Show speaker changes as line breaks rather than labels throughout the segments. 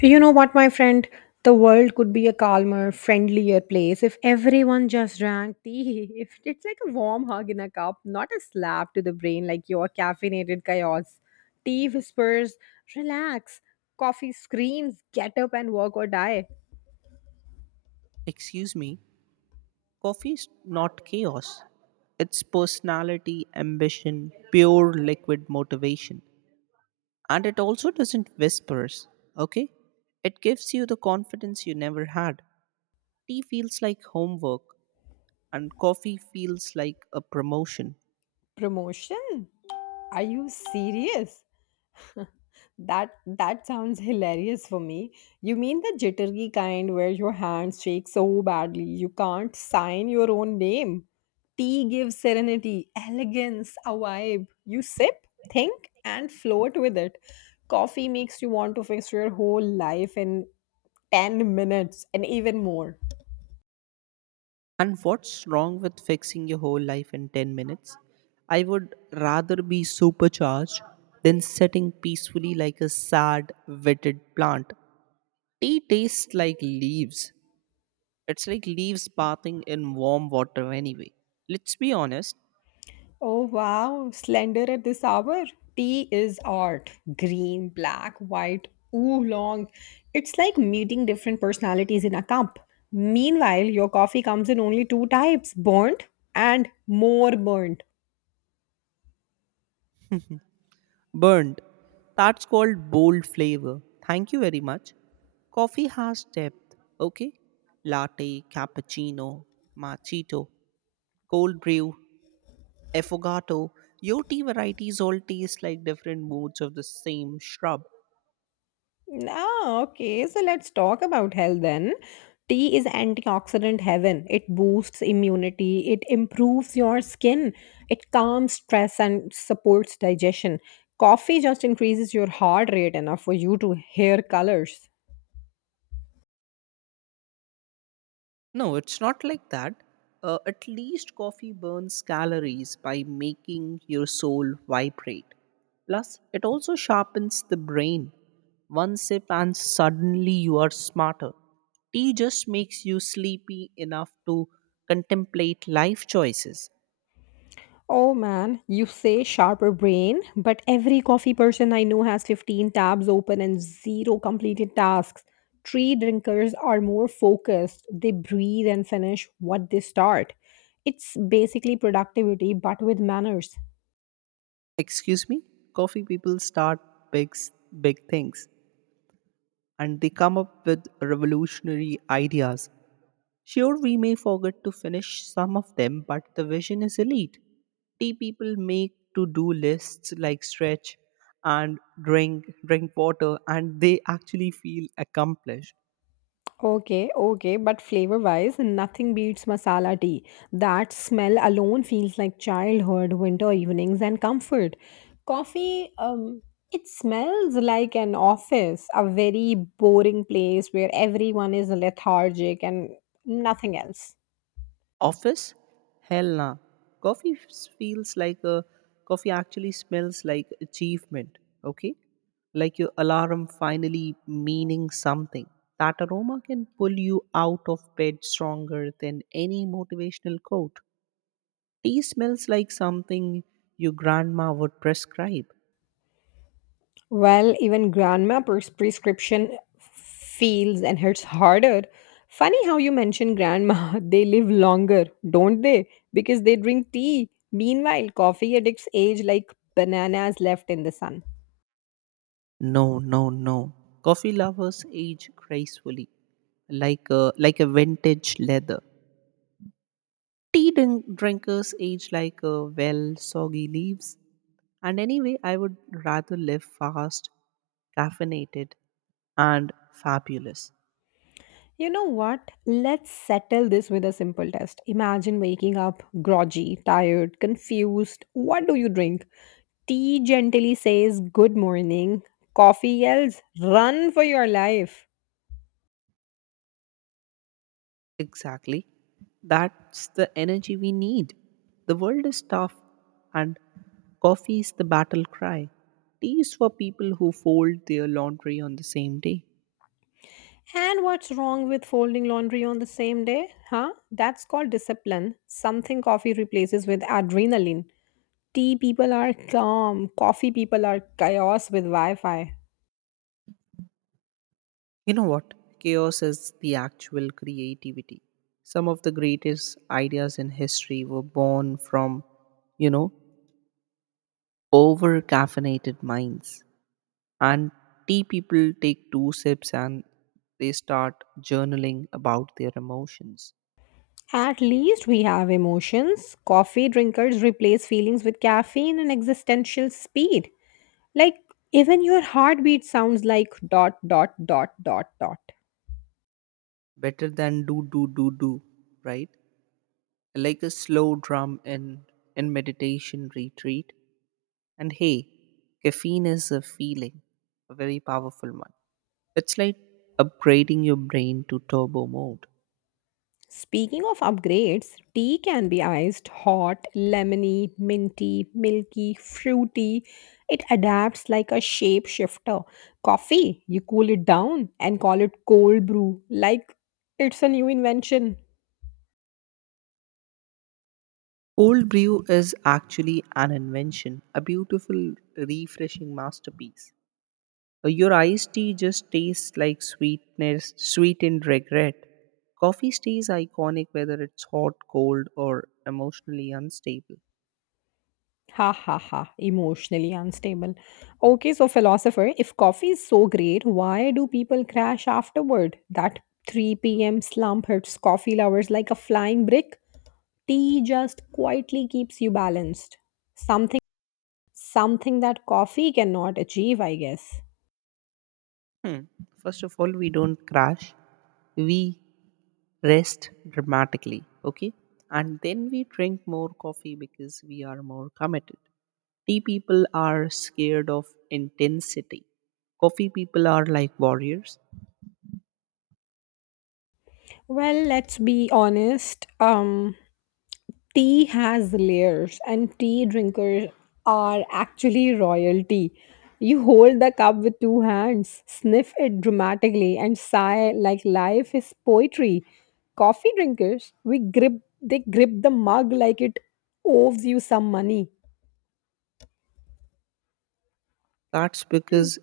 You know what, my friend? The world could be a calmer, friendlier place if everyone just drank tea. If it's like a warm hug in a cup, not a slap to the brain like your caffeinated chaos. Tea whispers, relax. Coffee screams, get up and work or die.
Excuse me, coffee is not chaos. It's personality, ambition, pure liquid motivation. And it also doesn't whispers, okay? It gives you the confidence you never had. Tea feels like homework, and coffee feels like a promotion.
Promotion? Are you serious? That sounds hilarious for me. You mean the jittery kind where your hands shake so badly you can't sign your own name? Tea gives serenity, elegance, a vibe. You sip, think, and float with it. Coffee makes you want to fix your whole life in 10 minutes and even more.
And what's wrong with fixing your whole life in 10 minutes? I would rather be supercharged than sitting peacefully like a sad, withered plant. Tea tastes like leaves. It's like leaves bathing in warm water anyway. Let's be honest.
Oh wow, slender at this hour. Tea is art. Green, black, white, oolong. It's like meeting different personalities in a cup. Meanwhile, your coffee comes in only two types, burnt and more burnt.
Burned. That's called bold flavor. Thank you very much. Coffee has depth, okay? Latte, cappuccino, machito, cold brew, affogato. Your tea varieties all taste like different moods of the same shrub.
Ah, okay. So let's talk about health then. Tea is antioxidant heaven. It boosts immunity, it improves your skin, it calms stress and supports digestion. Coffee just increases your heart rate enough for you to hear colors.
No, it's not like that. At least coffee burns calories by making your soul vibrate. Plus, it also sharpens the brain. One sip and suddenly you are smarter. Tea just makes you sleepy enough to contemplate life choices.
Oh man, you say sharper brain, but every coffee person I know has 15 tabs open and zero completed tasks. Tree drinkers are more focused, they breathe and finish what they start. It's basically productivity, but with manners.
Excuse me? Coffee people start big, s- big things, and they come up with revolutionary ideas. Sure, we may forget to finish some of them, but the vision is elite. Tea people make to do lists like stretch and drink water, and they actually feel accomplished.
Okay, okay, but flavor wise, nothing beats masala tea. That smell alone feels like childhood, winter evenings, and comfort. Coffee, it smells like an office, a very boring place where everyone is lethargic and nothing else.
Office? Hell nah. Coffee f- feels like a Coffee actually smells like achievement. Okay, like your alarm finally meaning something. That aroma can pull you out of bed stronger than any motivational quote. Tea smells like something your grandma would prescribe.
Well, even prescription feels and hurts harder. Funny how you mention grandma. They live longer, don't they? Because they drink tea. Meanwhile, coffee addicts age like bananas left in the sun.
No, no, no. Coffee lovers age gracefully, like a vintage leather. Tea drinkers age like soggy leaves. And anyway, I would rather live fast, caffeinated, and fabulous.
You know what? Let's settle this with a simple test. Imagine waking up groggy, tired, confused. What do you drink? Tea gently says good morning. Coffee yells, run for your life.
Exactly. That's the energy we need. The world is tough, and coffee is the battle cry. Tea is for people who fold their laundry on the same day.
And what's wrong with folding laundry on the same day? Huh? That's called discipline. Something coffee replaces with adrenaline. Tea people are calm, coffee people are chaos with Wi Fi.
You know what? Chaos is the actual creativity. Some of the greatest ideas in history were born from, you know, over caffeinated minds. And tea people take two sips and they start journaling about their emotions.
At least we have emotions. Coffee drinkers replace feelings with caffeine and existential speed. Like, even your heartbeat sounds like dot, dot, dot, dot, dot.
Better than do, do, do, do, right? Like a slow drum in meditation retreat. And hey, caffeine is a feeling, a very powerful one. It's like upgrading your brain to turbo mode.
Speaking of upgrades, tea can be iced, hot, lemony, minty, milky, fruity. It adapts like a shapeshifter. Coffee, you cool it down and call it cold brew, like it's a new invention.
Cold brew is actually an invention, a beautiful, refreshing masterpiece. Your iced tea just tastes like sweetness, sweetened regret. Coffee stays iconic whether it's hot, cold, or emotionally unstable.
Ha ha ha, emotionally unstable. Okay, so philosopher, if coffee is so great, why do people crash afterward? That 3 p.m. slump hurts coffee lovers like a flying brick. Tea just quietly keeps you balanced. Something something that coffee cannot achieve, I guess.
Hmm. First of all, we don't crash, we rest dramatically, okay? And then we drink more coffee because we are more committed. Tea people are scared of intensity. Coffee people are like warriors.
Well, let's be honest. Tea has layers, and tea drinkers are actually royalty. You hold the cup with two hands, sniff it dramatically, and sigh like life is poetry. Coffee drinkers, we grip they grip the mug like it owes you some money.
That's
And
because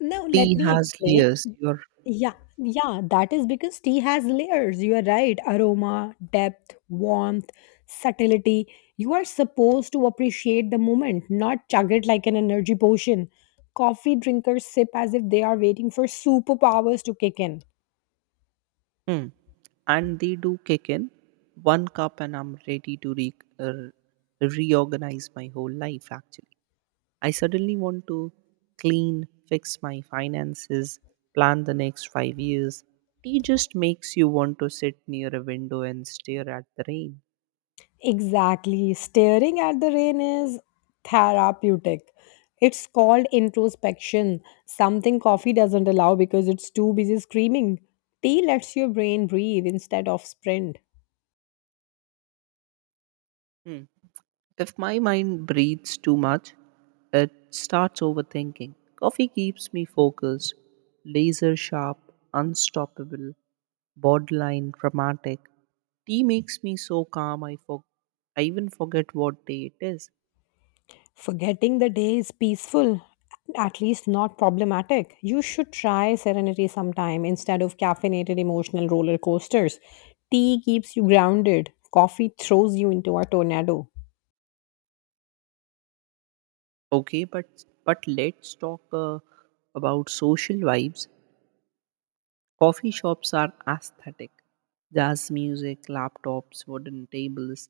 now let
tea
me
has
explain.
layers. You're,
Yeah, yeah, that is because tea has layers. You are right. Aroma, depth, warmth, subtlety. You are supposed to appreciate the moment, not chug it like an energy potion. Coffee drinkers sip as if they are waiting for superpowers to kick in.
hmm. And they do kick in. One cup, and I'm ready to er, reorganize my whole life, actually. I suddenly want to clean, fix my finances, plan the next 5 years. Tea just makes you want to sit near a window and stare at the rain.
Exactly. Staring at the rain is therapeutic. It's called introspection, something coffee doesn't allow because it's too busy screaming. Tea lets your brain breathe instead of sprint.
Hmm. If my mind breathes too much, it starts overthinking. Coffee keeps me focused, laser sharp, unstoppable, borderline dramatic. Tea makes me so calm I even forget what day it is.
Forgetting the day is peaceful, at least not problematic. You should try serenity sometime instead of caffeinated emotional roller coasters. Tea keeps you grounded, coffee throws you into a tornado.
Okay, but let's talk about social vibes. Coffee shops are aesthetic. Jazz music, laptops, wooden tables,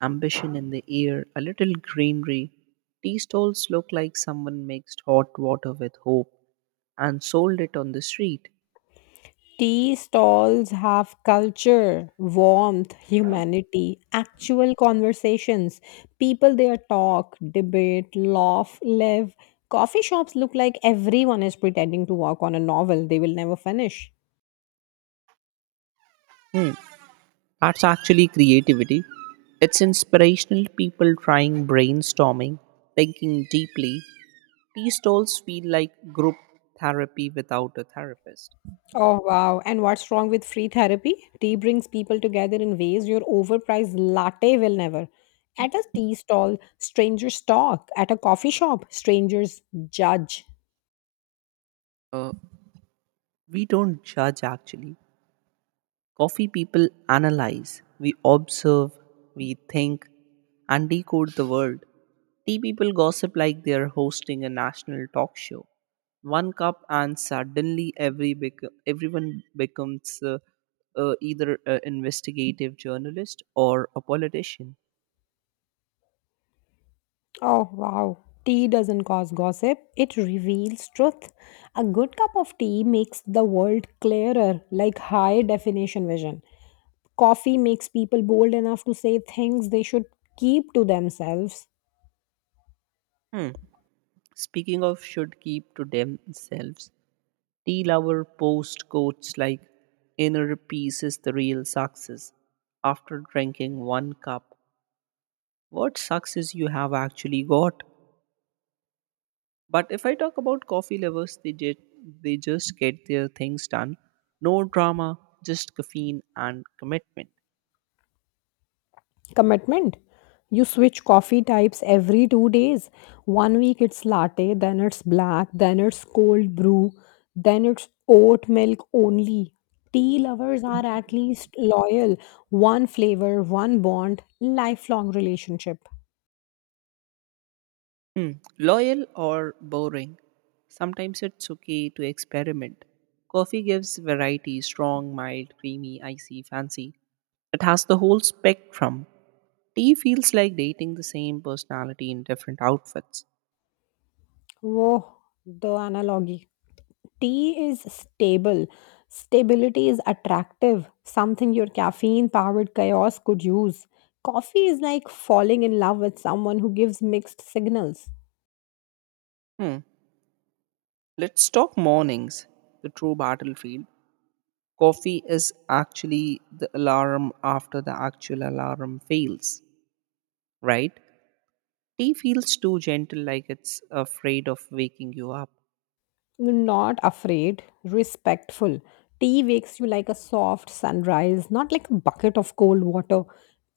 ambition in the air, a little greenery. Tea stalls look like someone mixed hot water with hope and sold it on the street.
Tea stalls have culture, warmth, humanity, actual conversations. People there talk, debate, laugh, live. Coffee shops look like everyone is pretending to work on a novel they will never finish.
Hmm, that's actually creativity. It's inspirational people trying brainstorming, thinking deeply. Tea stalls feel like group therapy without a therapist.
Oh, wow. And what's wrong with free therapy? Tea brings people together in ways your overpriced latte will never. At a tea stall, strangers talk. At a coffee shop, strangers judge.
Uh, we don't judge actually. Coffee people analyze, we observe, we think, and decode the world. Tea people gossip like they are hosting a national talk show. One cup, and suddenly everyone becomes either an investigative journalist or a politician.
Oh wow. Tea doesn't cause gossip, it reveals truth. A good cup of tea makes the world clearer, like high definition vision. Coffee makes people bold enough to say things they should keep to themselves.
Hmm. Speaking of, should keep to themselves. Till our post quotes like inner peace is the real success. After drinking one cup, what success you have actually got? But if I talk about coffee lovers, they just get their things done. No drama, just caffeine and commitment.
Commitment? You switch coffee types every 2 days. One week it's latte, then it's black, then it's cold brew, then it's oat milk only. Tea lovers are at least loyal. One flavor, one bond, lifelong relationship.
Hmm. Loyal or boring? Sometimes it's okay to experiment. Coffee gives variety: strong, mild, creamy, icy, fancy. It has the whole spectrum. Tea feels like dating the same personality in different outfits.
Whoa, the analogy. Tea is stable. Stability is attractive, something your caffeine powered chaos could use. Coffee is like falling in love with someone who gives mixed signals.
Hmm. Let's talk mornings, the true battlefield. Coffee is actually the alarm after the actual alarm fails, right? Tea feels too gentle, like it's afraid of waking you up.
Not afraid, respectful. Tea wakes you like a soft sunrise, not like a bucket of cold water.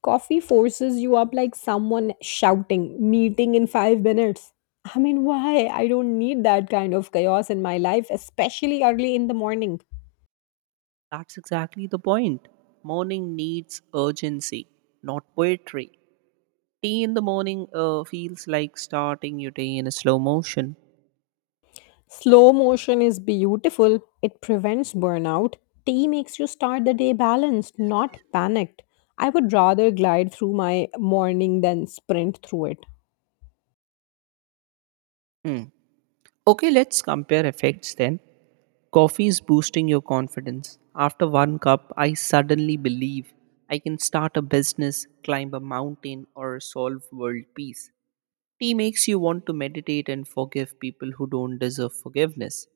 Coffee forces you up like someone shouting, meeting in 5 minutes. I mean, why? I don't need that kind of chaos in my life, especially early in the morning.
That's exactly the point. Morning needs urgency, not poetry. Tea in the morning feels like starting your day in a slow motion.
Slow motion is beautiful, it prevents burnout. Tea makes you start the day balanced, not panicked. I would rather glide through my morning than sprint through it.
Hmm. Okay, let's compare effects then. Coffee is boosting your confidence. After one cup, I suddenly believe I can start a business, climb a mountain, or solve world peace. Tea makes you want to meditate and forgive people who don't deserve forgiveness.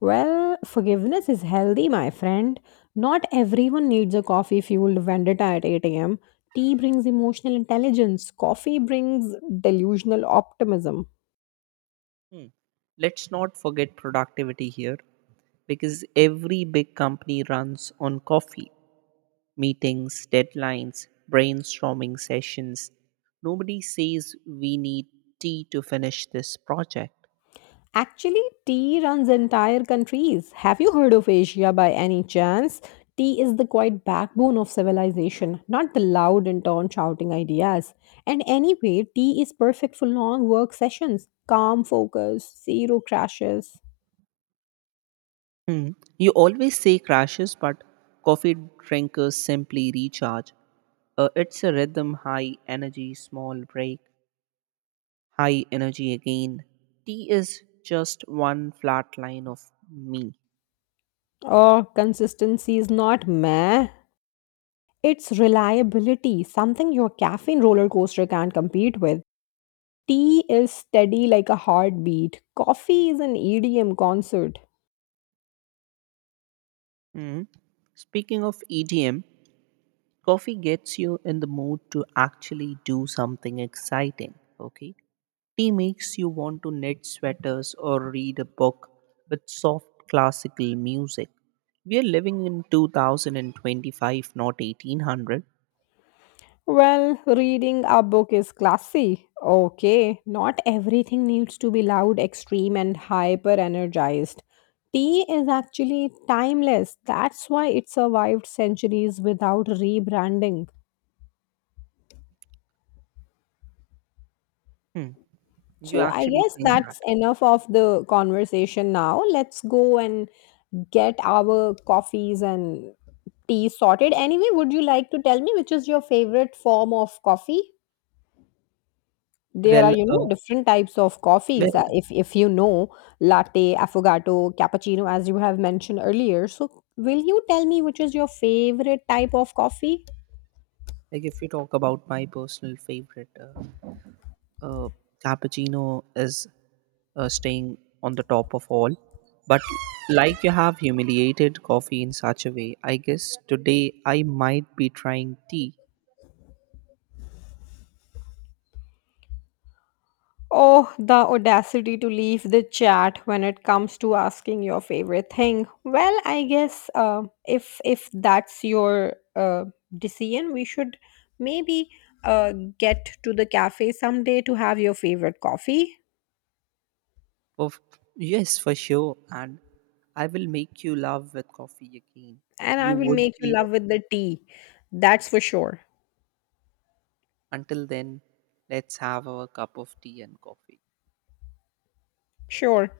Well, forgiveness is healthy, my friend. Not everyone needs a coffee fueled vendetta at 8 a.m. Tea brings emotional intelligence, coffee brings delusional optimism.
Hmm. Let's not forget productivity here, because every big company runs on coffee. Meetings, deadlines, brainstorming sessions. Nobody says we need tea to finish this project.
Actually, tea runs entire countries. Have you heard of Asia by any chance? Tea is the quiet backbone of civilization, not the loud and torn shouting ideas. And anyway, tea is perfect for long work sessions, calm focus, zero crashes.
Hmm. You always say crashes, but coffee drinkers simply recharge. It's a rhythm: high energy, small break, high energy again. Tea is just one flat line of me.
Oh, consistency is not meh. It's reliability, something your caffeine roller coaster can't compete with. Tea is steady like a heartbeat. Coffee is an EDM concert.
Hmm. Speaking of EDM, coffee gets you in the mood to actually do something exciting. Okay. Tea makes you want to knit sweaters or read a book with soft classical music. We are living in 2025, not 1800.
Well, reading a book is classy. Okay, not everything needs to be loud, extreme, and hyper energized. Tea is actually timeless. That's why it survived centuries without rebranding.
Hmm, you
So I
actually
guess
think that.
that's enough of the conversation now. Let's go and get our coffees and tea sorted. Anyway, would you like to tell me which is your favorite form of coffee? There are,
Well,
you know,
uh,
different types of
well,
coffees. If you know, latte, affogato, cappuccino, as you have mentioned earlier. So, will you tell me which is your favorite type of coffee?
like if you talk about my personal favorite, uh, cappuccino is staying on the top of all. But like you have humiliated coffee in such a way, I guess today I might be trying tea.
Oh, the audacity to leave the chat when it comes to asking your favorite thing. Well, I guess if that's your decision, we should maybe uh, get to the cafe someday to have your favorite coffee,
Of yes, for sure. And I will make you love with coffee again.
and I
You
will
would
make you
be
love with the tea. That's for sure.
until then. Let's have our cup of tea and coffee.
Sure.